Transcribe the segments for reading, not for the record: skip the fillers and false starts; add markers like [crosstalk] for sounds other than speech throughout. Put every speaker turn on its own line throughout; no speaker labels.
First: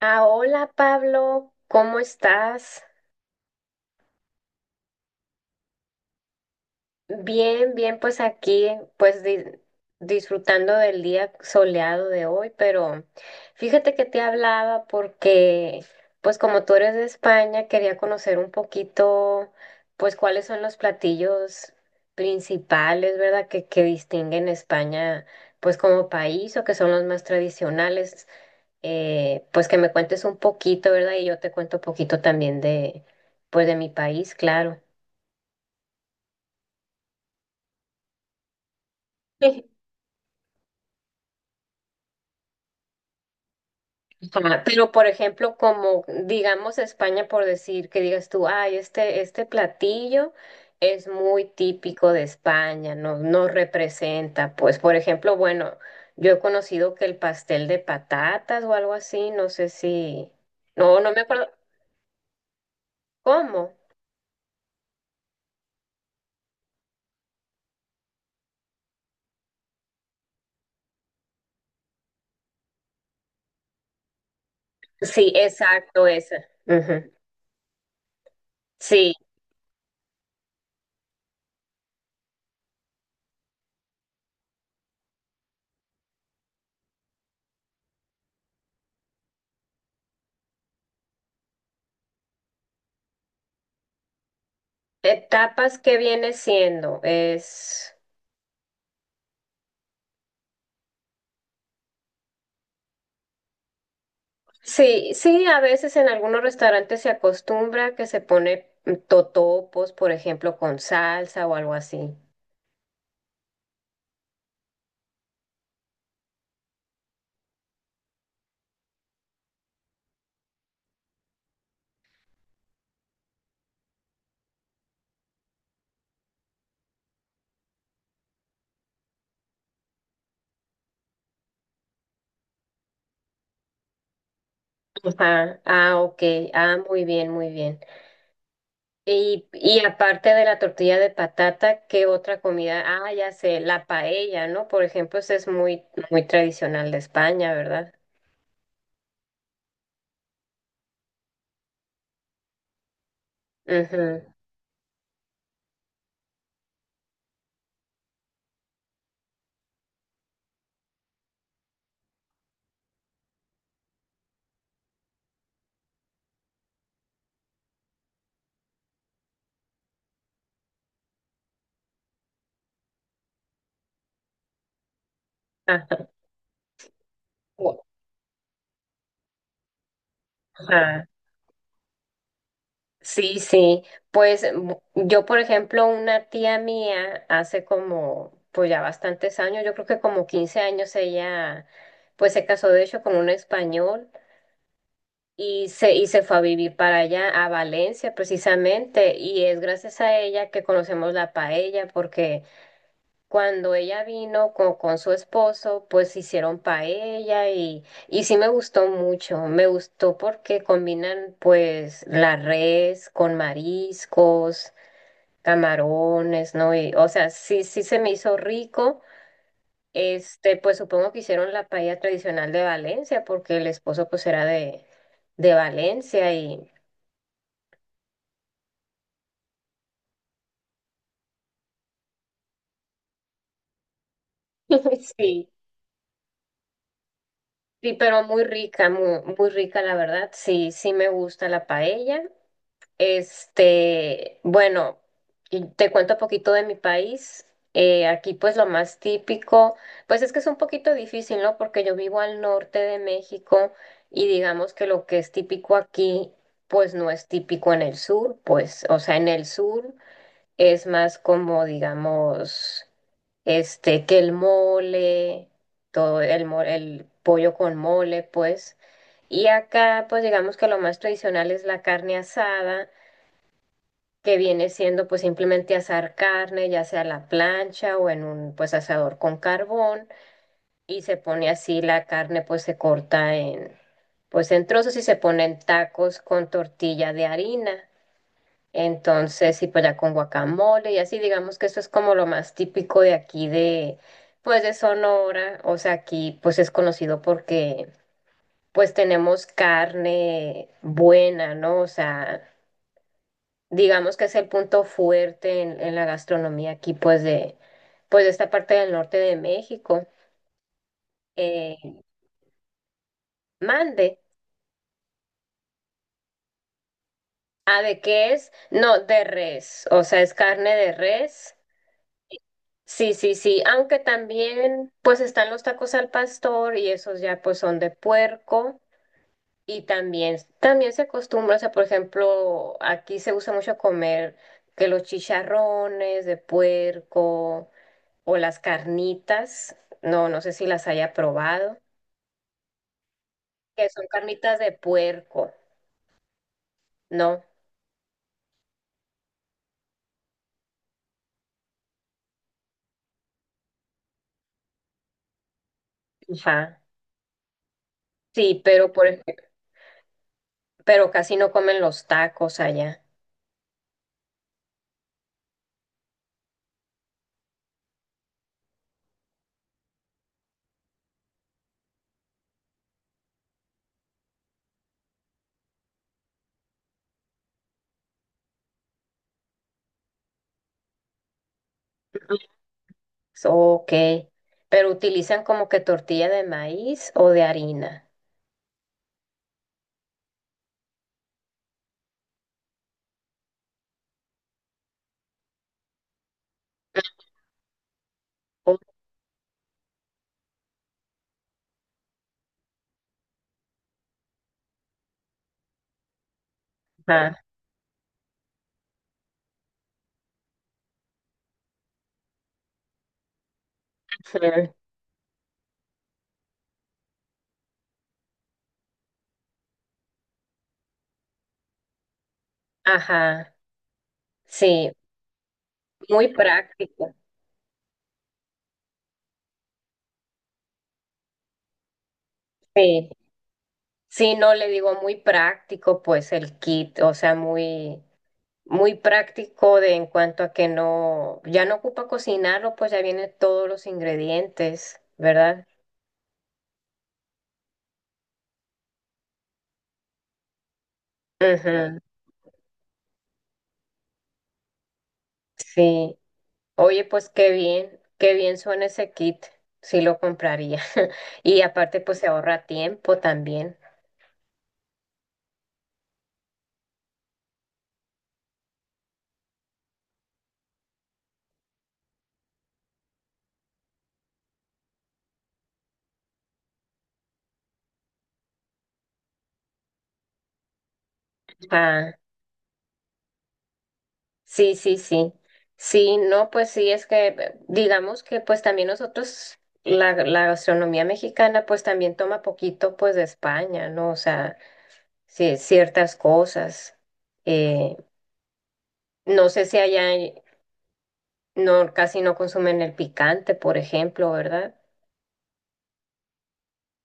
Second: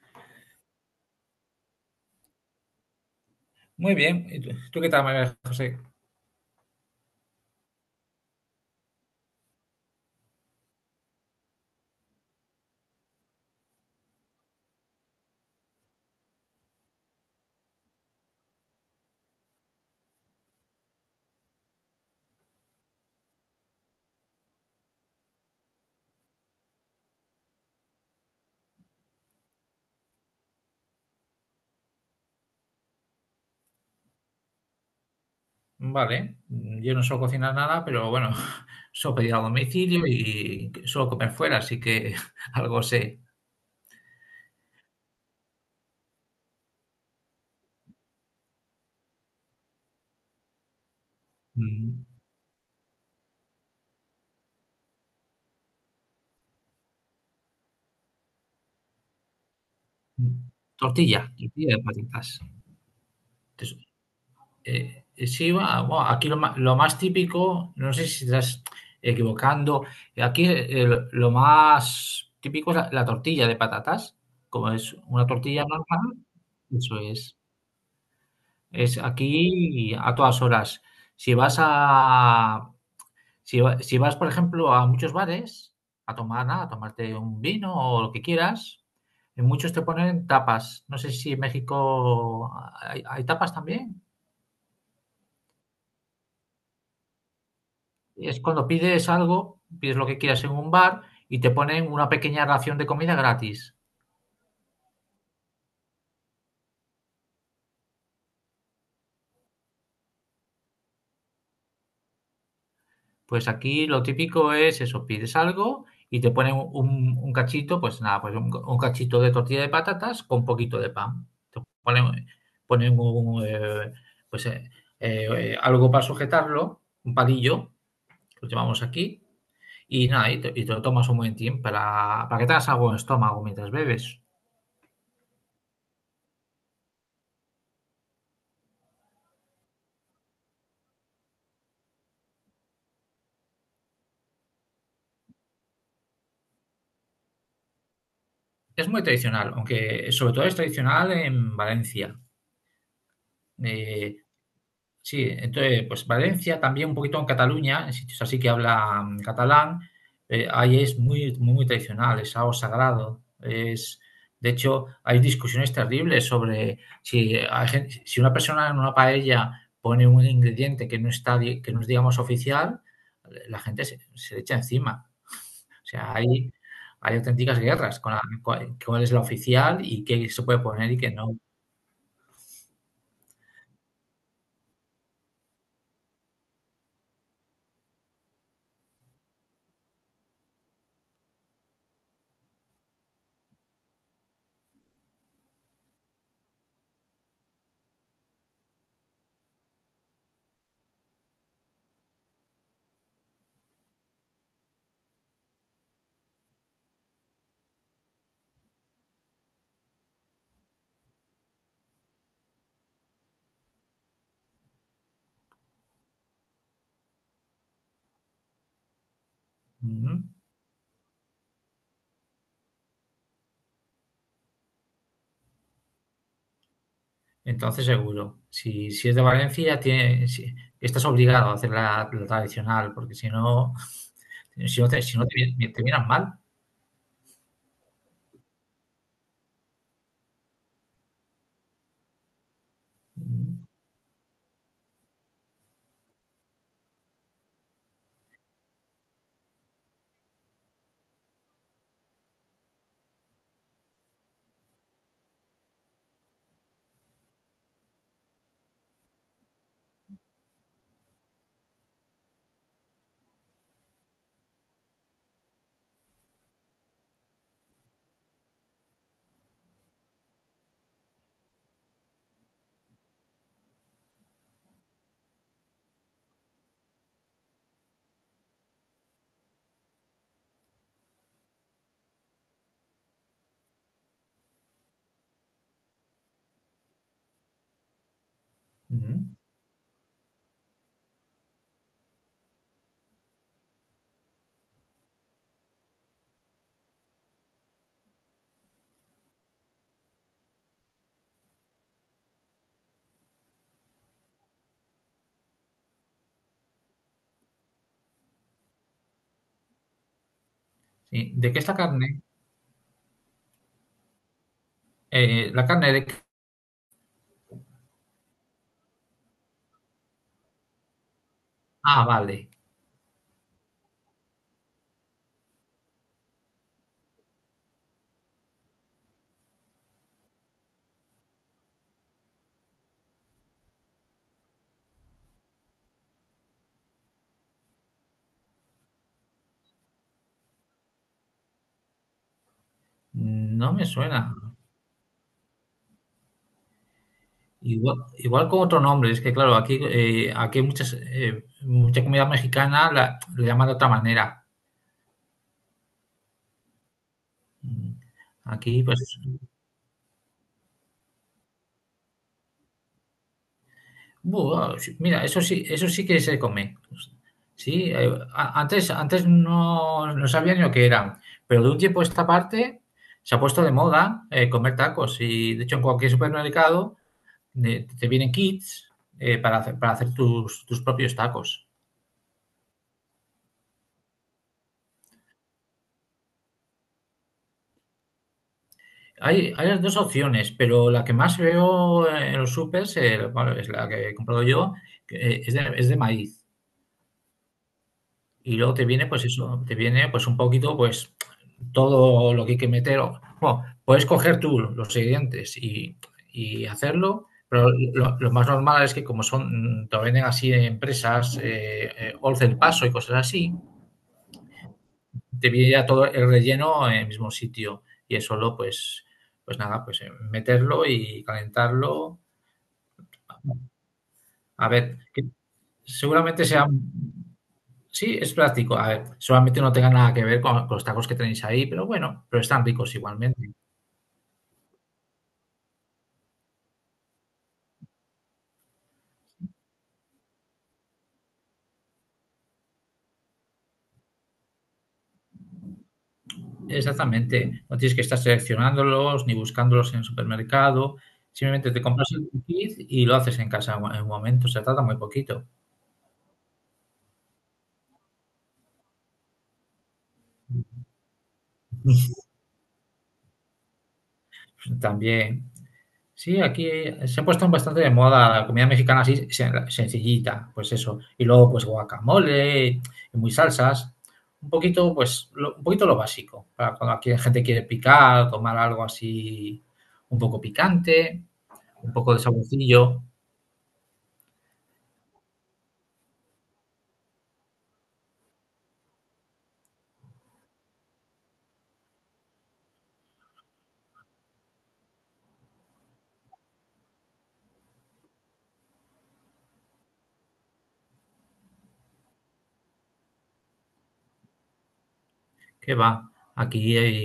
Ah, hola Pablo, ¿cómo estás?
Muy bien. ¿Y tú qué tal, María José?
Bien, bien, pues aquí, pues disfrutando del día soleado de hoy, pero fíjate que te hablaba porque, pues como tú eres de España, quería conocer un poquito, pues cuáles son los platillos principales, ¿verdad? Que distinguen España, pues como país o que son los más tradicionales. Pues que me cuentes un poquito, ¿verdad? Y yo te cuento un poquito también de, pues de mi país, claro.
Vale, yo no suelo cocinar nada, pero bueno, [laughs] suelo pedir a
Sí.
domicilio y suelo comer fuera, así que [laughs] algo sé.
Ajá. Pero, por ejemplo, como digamos España, por decir que digas tú, ay, este platillo es muy
Mm,
típico de España, no, no representa, pues, por ejemplo, bueno, yo he conocido que el pastel de patatas o algo así, no sé si,
mm.
no me
Tortilla,
acuerdo,
tortilla de patatas.
¿cómo?
Entonces, sí, bueno, aquí lo más típico, no sé si estás equivocando, aquí lo más típico es la tortilla de patatas, como es una
Sí,
tortilla
exacto,
normal,
esa.
eso
Ujú.
es. Es
Sí.
aquí a todas horas. Si vas a si vas, por ejemplo, a muchos bares a tomar nada, a tomarte un vino o lo que quieras, en muchos te ponen tapas. No sé si en México ¿hay tapas también.
Etapas que viene siendo es
Es cuando pides algo, pides lo que quieras en un bar y te ponen una pequeña ración de comida gratis.
sí, sí, a veces en algunos restaurantes se acostumbra que se pone totopos, por ejemplo, con salsa o algo así.
Pues aquí lo típico es eso, pides algo y te ponen un cachito, pues nada, pues un cachito de tortilla de patatas con un poquito de pan. Te ponen, ponen pues, eh, algo para sujetarlo, un palillo, que lo llamamos aquí, y nada, y te lo tomas un momentín para que te hagas algo en el estómago mientras bebes.
Ajá. Ah, ok. Ah, muy bien, muy bien. Y aparte de la tortilla de patata, ¿qué otra comida? Ah, ya sé, la paella, ¿no? Por ejemplo, esa es muy, muy tradicional de España, ¿verdad?
Es muy tradicional, aunque sobre todo es tradicional en Valencia. Eh,
Ujú.
Sí, entonces, pues Valencia, también un poquito en Cataluña, en sitios así que hablan catalán, ahí es muy, muy, muy tradicional, es algo sagrado. Es, de hecho, hay discusiones terribles sobre si, si una persona en una paella pone un ingrediente que no está, que no es, digamos, oficial, la gente se, se le echa encima. O sea, hay auténticas guerras con cuál cuál es la oficial y qué se puede poner y
Ajá.
qué no.
Sí, sí, pues yo, por ejemplo, una tía mía hace como, pues ya bastantes años, yo creo que como 15 años ella, pues se casó de hecho con un español y se fue a vivir para allá, a Valencia precisamente, y es gracias a ella que conocemos la paella, porque cuando ella vino con su esposo, pues hicieron paella y sí me gustó mucho. Me gustó porque combinan pues la res con mariscos, camarones, ¿no? Y, o sea, sí, sí se me hizo rico.
Ujú.
Este, pues supongo que hicieron la paella tradicional de Valencia porque el esposo pues era de Valencia y
Entonces seguro, si, si es de Valencia, tiene, estás obligado a hacer la, la tradicional, porque si no, si no te,
[laughs]
si no te,
sí,
te miran mal.
sí, pero muy rica, muy, muy rica la verdad. Sí, sí me gusta la paella. Este, bueno, y te cuento un poquito de mi país. Aquí pues lo más típico, pues es que es un poquito difícil, ¿no? Porque yo vivo al norte de México y digamos que lo que es típico aquí, pues no es típico en el sur, pues, o sea, en el sur es más como, digamos, este, que el mole, todo el, el pollo con mole, pues. Y acá, pues digamos que lo más tradicional es la carne asada que viene siendo pues simplemente asar carne, ya sea a la plancha o en un pues asador con carbón y se pone así la carne pues se corta en pues en trozos y se ponen tacos con tortilla de harina.
Mm.
Entonces, y pues ya con guacamole y así, digamos que eso es como lo más típico de aquí de pues de Sonora, o sea, aquí pues es conocido porque pues tenemos carne buena, ¿no? O sea, digamos que es el punto fuerte en la gastronomía aquí, pues de esta parte del norte de México.
Sí. ¿De qué es la
Eh,
carne?
Mande.
La carne de...
¿A de qué es? No, de res, o sea, es carne de res.
Ah, vale.
Sí, sí, sí, aunque también pues están los tacos al pastor y esos ya pues son de puerco y también, también se acostumbra, o sea, por ejemplo, aquí se usa mucho comer que los chicharrones de puerco o las carnitas, no sé si las haya probado,
No me
que son
suena.
carnitas de puerco, ¿no?
Igual, igual con otro nombre, es que claro, aquí, aquí hay muchas, mucha comida mexicana la, le llaman de otra manera.
Ajá.
Mm.
Sí,
Aquí,
pero por
pues,
pero casi no comen los tacos allá.
buah, sí, mira, eso sí que se come. Sí, antes, antes no, no sabía ni lo que eran, pero de un tiempo a esta parte se ha puesto de moda comer tacos y de hecho en cualquier supermercado te vienen kits para hacer tus, tus propios tacos.
Ujú. Ok, pero utilizan como que tortilla de maíz o de harina.
Hay las dos opciones, pero la que más veo en los supers, bueno, es la que he comprado yo, que, es de maíz. Y luego
Ujú.
te viene, pues eso, te viene pues un poquito, pues todo lo que hay que meter. Bueno, puedes coger tú los ingredientes y hacerlo,
Ajá.
pero lo más normal es que como son, te lo venden así en empresas, once el paso y cosas así,
Ujú.
te viene ya todo el relleno en el mismo sitio. Y es solo, pues, pues nada, pues meterlo y calentarlo.
Ajá.
A ver,
Sí,
que
muy
seguramente sea
práctico.
sí, es práctico. A ver, solamente no tenga nada que ver con los tacos que tenéis ahí, pero bueno, pero están ricos
Sí.
igualmente.
Sí, no le digo muy práctico, pues el kit, o sea, muy muy práctico de en cuanto a que no, ya no ocupa cocinarlo, pues ya vienen todos los ingredientes, ¿verdad?
Exactamente. No tienes que estar seleccionándolos ni buscándolos en el supermercado.
Claro.
Simplemente te
Ujú,
compras el kit y lo haces en casa en un momento. Se trata muy poquito.
sí. Oye, pues qué bien suena ese kit, sí lo compraría. [laughs] Y aparte, pues se ahorra tiempo también.
También sí, aquí se ha puesto bastante de moda la comida mexicana así sencillita, pues eso. Y luego pues guacamole y muy salsas. Un poquito, pues, lo, un poquito lo básico, para cuando aquí la gente quiere picar, tomar algo así un poco picante, un poco
Ah,
de saborcillo,
sí, sí, sí. Sí, no, pues sí, es que digamos que pues también nosotros, la gastronomía mexicana pues también toma poquito pues de España, ¿no? O sea, sí, ciertas cosas. Eh, no sé si allá no, casi no consumen el picante, por ejemplo, ¿verdad?
que va. Aquí hay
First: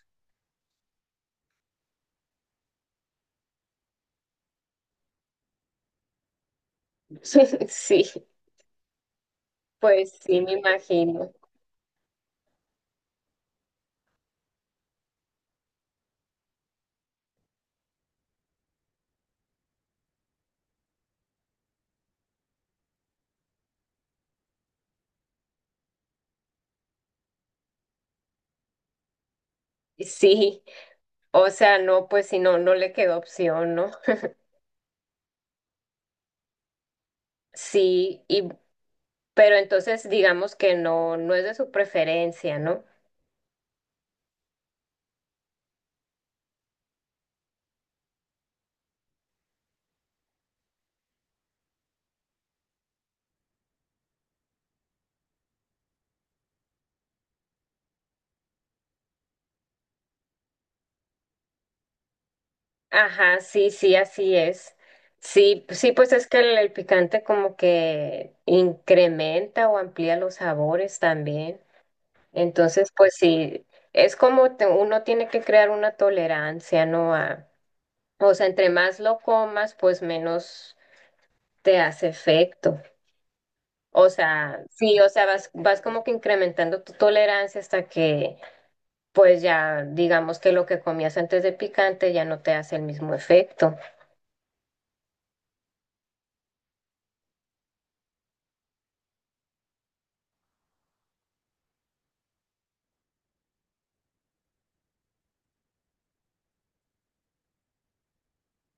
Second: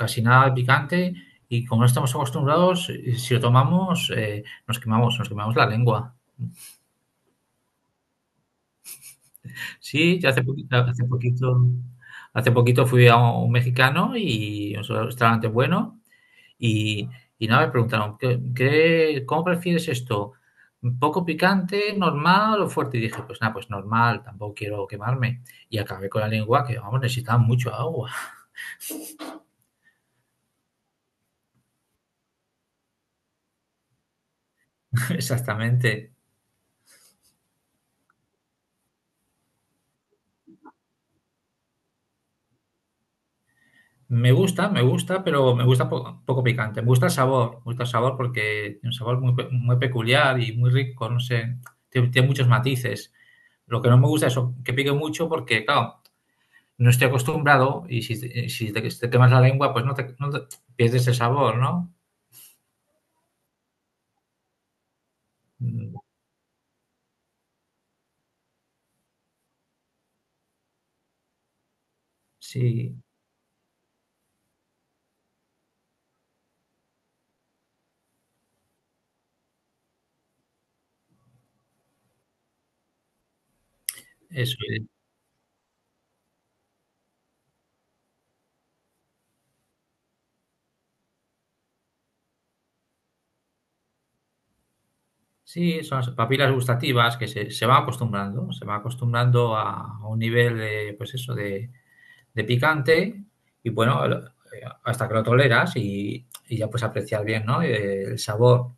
casi nada de picante y como no estamos acostumbrados, si lo tomamos, nos quemamos la lengua.
[laughs] Sí, pues
Sí, ya
sí,
hace
me
poquito, hace
imagino.
poquito, hace poquito fui a un mexicano y un restaurante bueno y, y nada, me preguntaron: ¿qué, cómo prefieres esto? ¿Poco picante, normal o fuerte? Y dije, pues nada, pues normal, tampoco quiero quemarme. Y acabé con la lengua que, vamos, necesitaba mucho agua.
Sí, o sea, no, pues si no, no le quedó opción, ¿no?
[laughs] Exactamente.
Sí, y, pero entonces digamos que no, no es de su preferencia, ¿no?
Me gusta, pero me gusta poco picante. Me gusta el sabor, me gusta el sabor porque tiene un sabor muy, muy peculiar y muy rico, no sé, tiene tiene muchos matices. Lo que no me gusta es que pique mucho porque, claro, no estoy acostumbrado y si, si te, si te quemas la lengua, pues no te, pierdes el sabor, ¿no?
Ajá, sí, sí, así es. Sí, sí,
Mm,
pues es que el picante como que incrementa o amplía los sabores también. Entonces,
sí,
pues sí, es como uno tiene que crear una tolerancia, ¿no? A, o sea, entre más lo comas, pues menos te hace efecto. O
eso
sea,
es.
sí, o sea, vas, vas como que incrementando tu tolerancia hasta que, pues ya, digamos que lo que comías antes de picante ya no te hace el mismo efecto.
Sí, son las papilas gustativas que se, se van acostumbrando a un nivel de, pues eso, de picante y bueno, hasta que lo toleras y ya puedes apreciar bien, ¿no? El sabor.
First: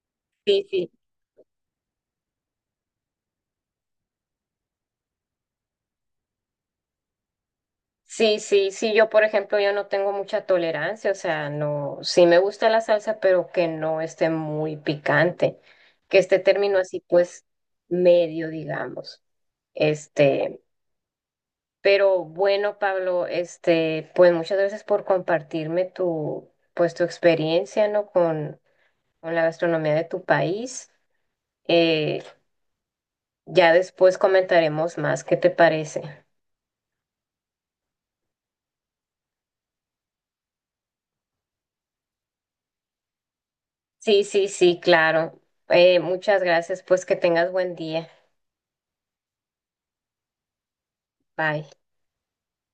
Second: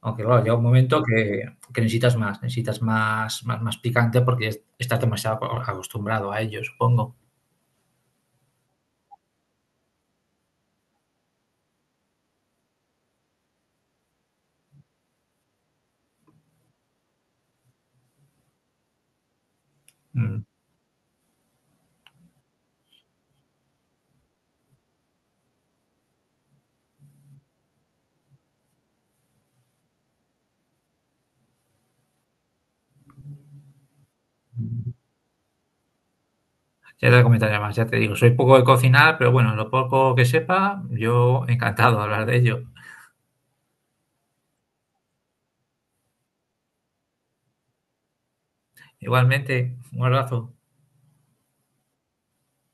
Aunque claro, llega un
Sí, sí.
momento que necesitas más, más, más picante porque estás demasiado acostumbrado a ello, supongo.
Sí, sí, sí, yo por ejemplo yo no tengo mucha tolerancia, o sea, no, sí me gusta la salsa, pero que no esté muy picante, que esté término así pues medio, digamos.
Mm,
Este, pero bueno, Pablo, este, pues muchas gracias por compartirme tu, pues tu experiencia, ¿no? Con la gastronomía de tu país. Eh, ya después
mm.
comentaremos más, ¿qué te parece?
Ya te comentaré más, ya te digo, soy poco de cocinar, pero bueno, lo poco que sepa, yo encantado de hablar de ello.
Sí, sí, sí, claro. Muchas gracias, pues que tengas buen día.
Igualmente, un abrazo.
Bye.